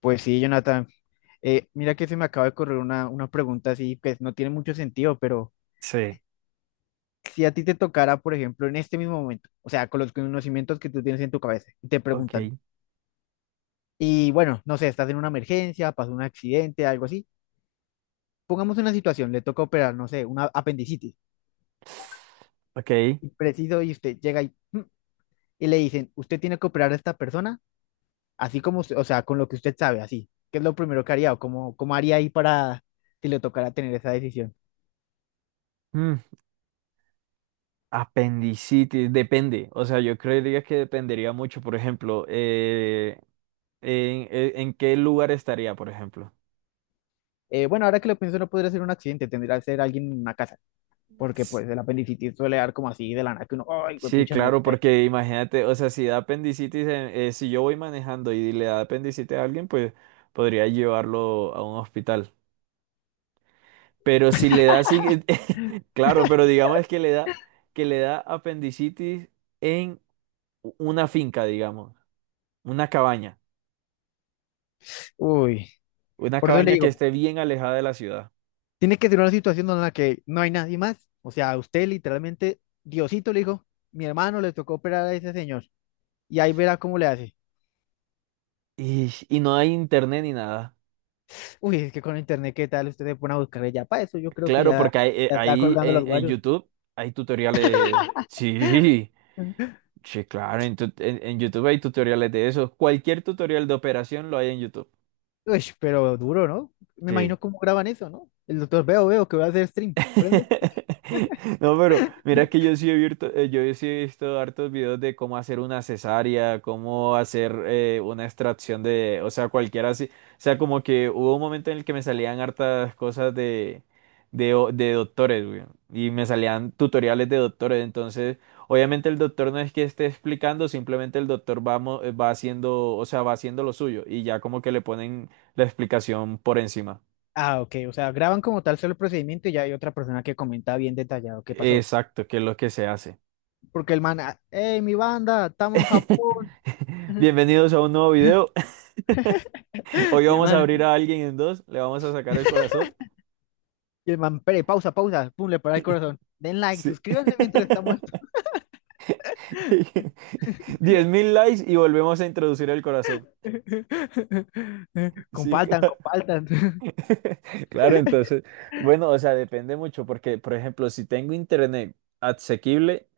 Pues sí, Jonathan. Mira que se me acaba de correr una pregunta así que no tiene mucho sentido, pero Sí. si a ti te tocara, por ejemplo, en este mismo momento, o sea, con los conocimientos que tú tienes en tu cabeza, y te preguntan, Ok. y bueno, no sé, estás en una emergencia, pasó un accidente, algo así, pongamos una situación, le toca operar, no sé, una apendicitis, Ok. y preciso, y usted llega y le dicen, usted tiene que operar a esta persona, así como, o sea, con lo que usted sabe, así, ¿qué es lo primero que haría o cómo haría ahí para si le tocara tener esa decisión? Mm, apendicitis, depende. O sea, yo creería que dependería mucho, por ejemplo, en qué lugar estaría, por ejemplo. Bueno, ahora que lo pienso, no podría ser un accidente, tendría que ser alguien en una casa, porque S- pues el apendicitis suele dar como así de la nada que uno, ay, güey, Sí, pucha, me duele claro, ahí". porque imagínate, o sea, si da apendicitis, si yo voy manejando y le da apendicitis a alguien, pues podría llevarlo a un hospital. Pero si le da así, claro, pero digamos que le da apendicitis en una finca, digamos, una cabaña. Uy, Una por eso le cabaña que digo, esté bien alejada de la ciudad. tiene que ser una situación en la que no hay nadie más. O sea, a usted literalmente, Diosito le dijo, mi hermano le tocó operar a ese señor, y ahí verá cómo le hace. Y no hay internet ni nada. Uy, es que con internet, ¿qué tal? Usted se pone a buscarle ya para eso, yo creo que Claro, ya, porque ya está ahí colgando en, los en guayos. YouTube hay tutoriales. Sí, sí, claro. En YouTube hay tutoriales de eso. Cualquier tutorial de operación lo hay en YouTube. Uy, pero duro, ¿no? Me Sí. imagino cómo graban eso, ¿no? El doctor, veo que voy a hacer stream. No, pero mira que yo sí he visto hartos videos de cómo hacer una cesárea, cómo hacer una extracción de, o sea, cualquiera así. O sea, como que hubo un momento en el que me salían hartas cosas de doctores, güey, y me salían tutoriales de doctores. Entonces, obviamente el doctor no es que esté explicando, simplemente el doctor va haciendo, o sea, va haciendo lo suyo y ya como que le ponen la explicación por encima. Ah, ok. O sea, graban como tal solo el procedimiento y ya hay otra persona que comenta bien detallado qué pasó. Exacto, que es lo que se hace. Porque el man, ah, hey, mi banda, estamos en Japón. Bienvenidos a un nuevo video. Hoy Y el vamos a abrir man, a alguien en dos, le vamos a sacar el corazón. y el man, "Pere, pausa. Pum, le para el corazón. Den like, Sí. suscríbanse mientras estamos. 10.000 likes y volvemos a introducir el corazón. Sí, Compartan, claro. compartan. Claro, entonces, bueno, o sea, depende mucho porque, por ejemplo, si tengo internet asequible.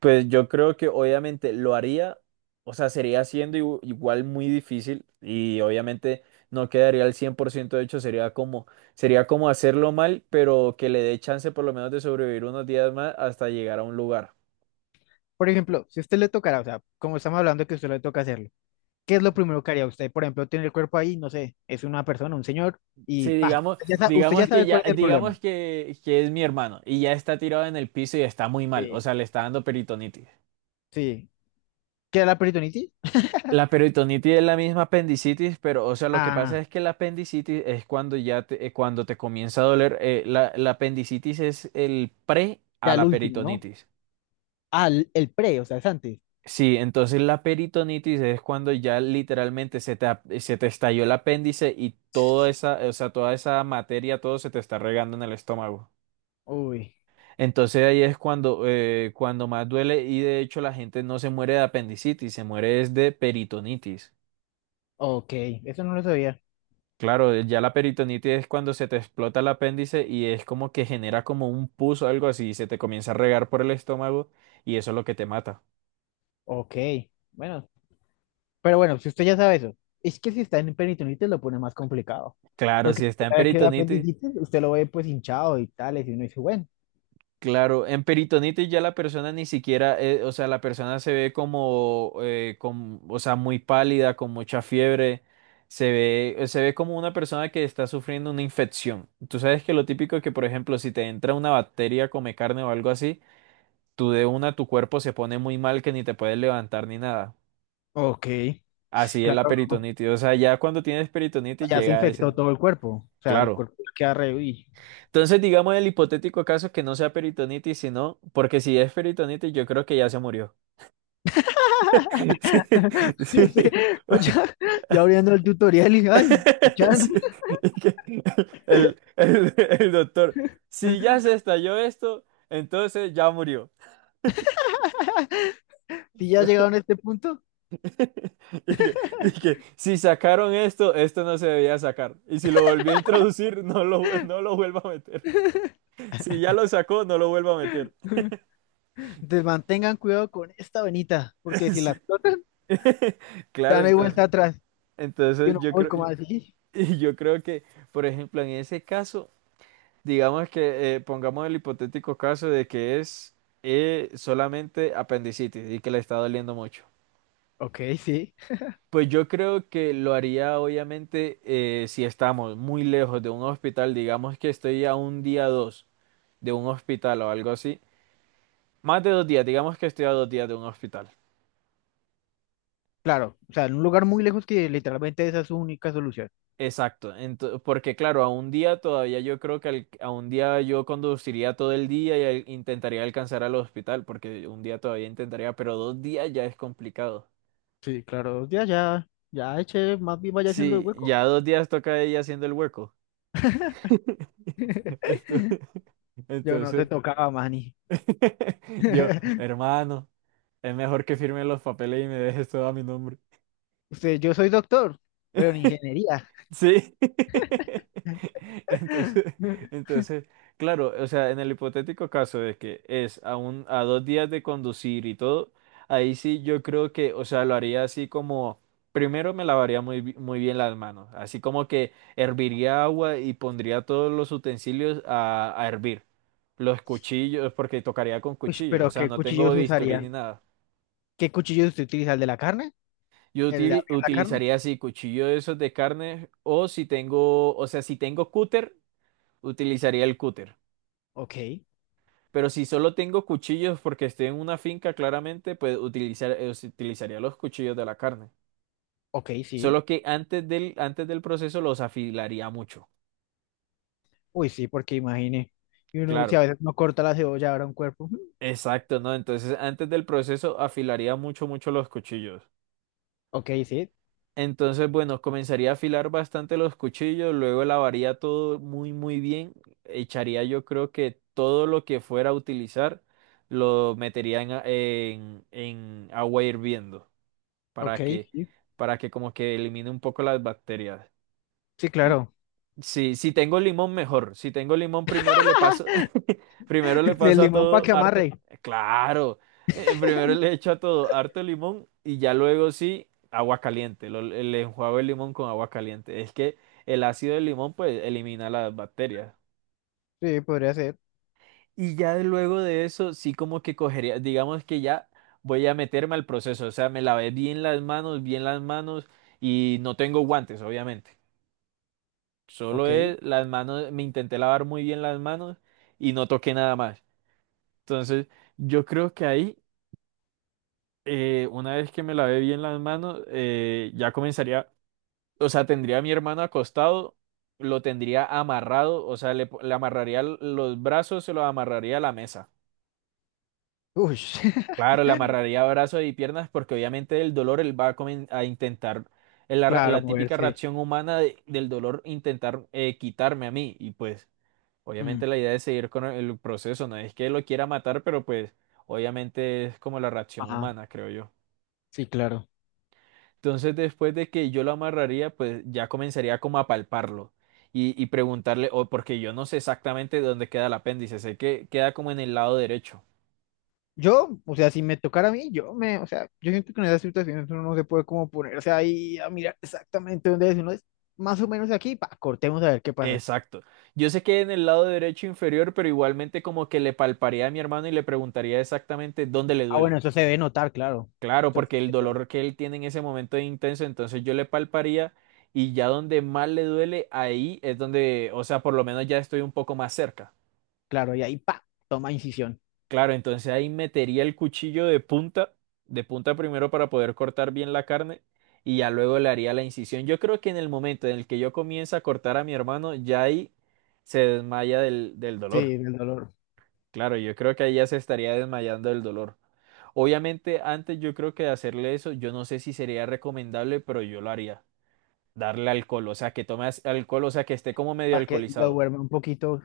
Pues yo creo que obviamente lo haría, o sea, sería siendo igual muy difícil y obviamente no quedaría al 100% hecho, sería como hacerlo mal, pero que le dé chance por lo menos de sobrevivir unos días más hasta llegar a un lugar. Por ejemplo, si a usted le tocará, o sea, como estamos hablando que a usted le toca hacerlo, ¿qué es lo primero que haría usted? Por ejemplo, tiene el cuerpo ahí, no sé, es una persona, un señor, y Sí, pa, digamos, usted ya digamos que sabe ya, cuál es el problema. digamos que es mi hermano y ya está tirado en el piso y está muy mal, o Sí. sea, le está dando peritonitis. Sí. ¿Qué era la peritonitis? La peritonitis es la misma apendicitis, pero, o sea, lo que pasa Ah. es que la apendicitis es cuando cuando te comienza a doler. La apendicitis es el pre a Ya el la último, ¿no? peritonitis. Ah, el pre, o sea, es antes. Sí, entonces la peritonitis es cuando ya literalmente se te estalló el apéndice y toda esa, o sea, toda esa materia, todo se te está regando en el estómago. Uy, Entonces ahí es cuando más duele y de hecho la gente no se muere de apendicitis, se muere es de peritonitis. ok, eso no lo sabía. Claro, ya la peritonitis es cuando se te explota el apéndice y es como que genera como un pus o algo así, y se te comienza a regar por el estómago y eso es lo que te mata. Ok, bueno, pero bueno, si usted ya sabe eso, es que si está en peritonitis lo pone más complicado, Claro, porque si si está usted en sabe que es peritonitis, apendicitis, usted lo ve pues hinchado y tales, y uno dice, bueno, claro, en peritonitis ya la persona ni siquiera, o sea, la persona se ve como muy pálida, con mucha fiebre, se ve como una persona que está sufriendo una infección. Tú sabes que lo típico es que, por ejemplo, si te entra una bacteria, come carne o algo así, tú de una tu cuerpo se pone muy mal que ni te puedes levantar ni nada. ok, Así es claro, la no, no, peritonitis. O sea, ya cuando tienes peritonitis ya se llega a ese. infectó todo el cuerpo, o sea, el Claro. cuerpo queda re, uy. Entonces, digamos el hipotético caso que no sea peritonitis, sino, porque si es peritonitis, yo creo que ya se murió. Sí, Sí, sí. no, ya, yo abriendo el tutorial y, ay, y ya, Sí. Y que El doctor, si ya se estalló esto, entonces ya murió. si ya llegaron a este punto. Y que si sacaron esto, esto no se debía sacar. Y si lo volvió a introducir, no lo vuelva a meter. Si ya lo sacó, no lo vuelva a meter. Entonces mantengan cuidado con esta venita, porque si la Sí. explotan, Claro, ya no hay vuelta entonces, atrás. Y entonces uno, yo uy, creo, ¿cómo así? y yo creo que, por ejemplo, en ese caso, digamos que pongamos el hipotético caso de que es solamente apendicitis y que le está doliendo mucho. Ok, sí, Pues yo creo que lo haría obviamente si estamos muy lejos de un hospital, digamos que estoy a un día o dos de un hospital o algo así, más de dos días, digamos que estoy a dos días de un hospital. claro. O sea, en un lugar muy lejos que literalmente esa es su única solución. Exacto, porque claro, a un día todavía yo creo que a un día yo conduciría todo el día y intentaría alcanzar al hospital, porque un día todavía intentaría, pero dos días ya es complicado. Sí, claro, ya eche, más bien vaya haciendo el Sí, hueco. ya dos días toca ella haciendo el hueco. Esto- Yo no te Entonces, tocaba, Manny. yo, hermano. Es mejor que firme los papeles y me dejes todo a mi nombre. Usted, yo soy doctor, pero en ingeniería. Sí. Entonces, entonces, claro, o sea, en el hipotético caso de que es a dos días de conducir y todo, ahí sí yo creo que, o sea, lo haría así como, primero me lavaría muy, muy bien las manos, así como que herviría agua y pondría todos los utensilios a, hervir, los cuchillos, porque tocaría con Uy, cuchillos, o pero sea, ¿qué no tengo cuchillos No bisturí usaría? ni nada. ¿Qué cuchillos usted utiliza? ¿El de la carne? Yo ¿El de abrir la carne? utilizaría así cuchillo de esos de carne o si tengo, o sea, si tengo cúter, utilizaría el cúter. Ok, Pero si solo tengo cuchillos porque estoy en una finca, claramente, pues utilizaría los cuchillos de la carne. ok, sí. Solo que antes del proceso los afilaría mucho. Uy, sí, porque imagine. Y uno, si a Claro. veces no corta la cebolla, ahora un cuerpo. Ujú, Exacto, ¿no? Entonces, antes del proceso afilaría mucho, mucho los cuchillos. ok, sí. Entonces, bueno, comenzaría a afilar bastante los cuchillos, luego lavaría todo muy, muy bien. Echaría yo creo que todo lo que fuera a utilizar lo metería en agua hirviendo Ok, para que, sí. para que como que elimine un poco las bacterias. Sí, claro. Sí, si tengo limón, mejor. Si tengo limón, primero le paso, primero le El paso a limón para todo que harto, amarre. claro, primero le echo a todo harto limón y ya luego sí, agua caliente. Le enjuago el limón con agua caliente. Es que el ácido del limón pues elimina las bacterias. Sí, podría ser. Y ya de luego de eso, sí como que cogería, digamos que ya voy a meterme al proceso, o sea, me lavé bien las manos y no tengo guantes, obviamente. Solo Ok. es las manos, me intenté lavar muy bien las manos y no toqué nada más. Entonces, yo creo que ahí, una vez que me lavé bien las manos, ya comenzaría, o sea, tendría a mi hermano acostado, lo tendría amarrado, o sea, le amarraría los brazos, se los amarraría a la mesa. Uy, Claro, le amarraría brazos y piernas porque obviamente el dolor él va a intentar, claro, la típica moverse. reacción humana del dolor, intentar quitarme a mí y pues. Obviamente Mm, la idea es seguir con el proceso, no es que lo quiera matar, pero pues obviamente es como la reacción ajá, humana, creo yo. sí, claro. Entonces después de que yo lo amarraría, pues ya comenzaría como a palparlo y preguntarle, o porque yo no sé exactamente dónde queda el apéndice, sé que queda como en el lado derecho. Yo, o sea, si me tocara a mí, o sea, yo siento que en esas situaciones uno no se puede como ponerse ahí a mirar exactamente dónde es. Uno es más o menos aquí, pa, cortemos a ver qué pasa. Exacto. Yo sé que en el lado derecho inferior, pero igualmente como que le palparía a mi hermano y le preguntaría exactamente dónde le Ah, bueno, duele. eso se debe notar, claro. Claro, Eso se porque el debe notar. dolor que él tiene en ese momento es intenso, entonces yo le palparía y ya donde más le duele, ahí es donde, o sea, por lo menos ya estoy un poco más cerca. Claro, y ahí, pa, toma incisión. Claro, entonces ahí metería el cuchillo de punta primero para poder cortar bien la carne y ya luego le haría la incisión. Yo creo que en el momento en el que yo comienza a cortar a mi hermano, ya ahí se desmaya del dolor. Sí, del dolor. Claro, yo creo que ahí ya se estaría desmayando del dolor. Obviamente, antes yo creo que de hacerle eso, yo no sé si sería recomendable, pero yo lo haría. Darle alcohol, o sea, que tome alcohol, o sea, que esté como medio Para que lo alcoholizado. duerma un poquito.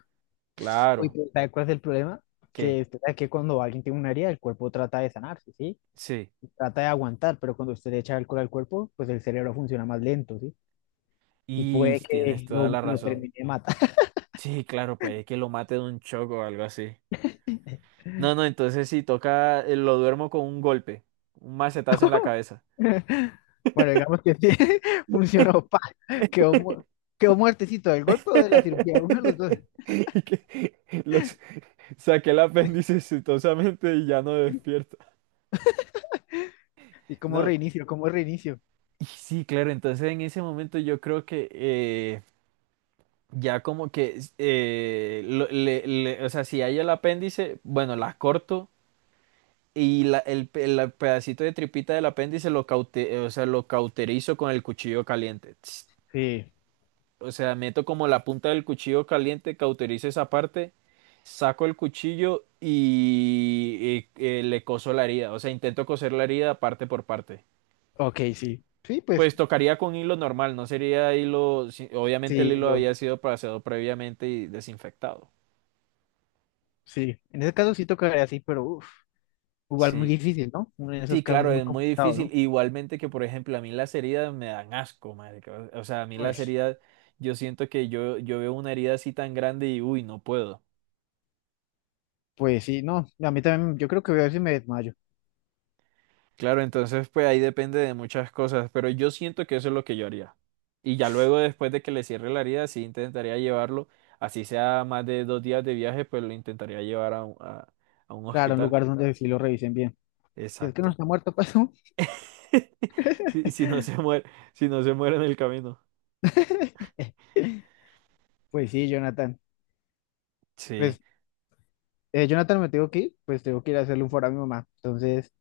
Uy, Claro, pero ¿sabes cuál es el problema? que Que, usted sabe que cuando alguien tiene una herida, el cuerpo trata de sanarse, ¿sí? sí. Trata de aguantar, pero cuando usted le echa alcohol al cuerpo, pues el cerebro funciona más lento, ¿sí? Y Y puede tienes que toda la lo razón. termine de matar. Sí, claro, puede que lo mate de un choco o algo así. No, no, entonces sí, toca, lo duermo con un golpe, un macetazo en la cabeza. Bueno, digamos que sí, funcionó, pa, quedó, mu- quedó muertecito del golpe o de la cirugía, uno de los dos. Y que los saqué el apéndice exitosamente y ya no despierta. ¿Y cómo No. reinicio? ¿Cómo reinicio? Y sí, claro, entonces en ese momento yo creo que ya como que o sea, si hay el apéndice, bueno, las corto y el pedacito de tripita del apéndice o sea, lo cauterizo con el cuchillo caliente. Sí, O sea, meto como la punta del cuchillo caliente, cauterizo esa parte, saco el cuchillo y, le coso la herida. O sea, intento coser la herida parte por parte. ok, sí. Sí, pues, Pues tocaría con hilo normal, no sería hilo. Obviamente el sí, hilo lo, había sido pasado previamente y desinfectado. sí. En ese caso sí tocaría así, pero uff. Igual muy Sí, difícil, ¿no? Uno en esos sí, casos claro, es muy es muy complicado, difícil. ¿no? Igualmente que, por ejemplo, a mí las heridas me dan asco, marica. O sea, a mí las Pues, heridas, yo siento que yo veo una herida así tan grande y uy, no puedo. pues sí, no, a mí también, yo creo que voy a ver si me desmayo. Claro, entonces pues ahí depende de muchas cosas, pero yo siento que eso es lo que yo haría. Y ya luego después de que le cierre la herida, sí intentaría llevarlo, así sea más de dos días de viaje, pues lo intentaría llevar a un Claro, un hospital. lugar donde sí lo revisen bien. Si es que no Exacto. está muerto, pasó. Si, si no se muere, si no se muere en el camino. Pues sí, Jonathan. Sí, Pues, Jonathan, me tengo que ir, pues tengo que ir a hacerle un foro a mi mamá. Entonces,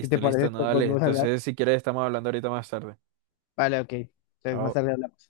si te parece, listo, no, después dale. volvemos a hablar. Entonces, si quieres, estamos hablando ahorita más tarde. Vale, ok. Entonces, más Chao. tarde hablamos.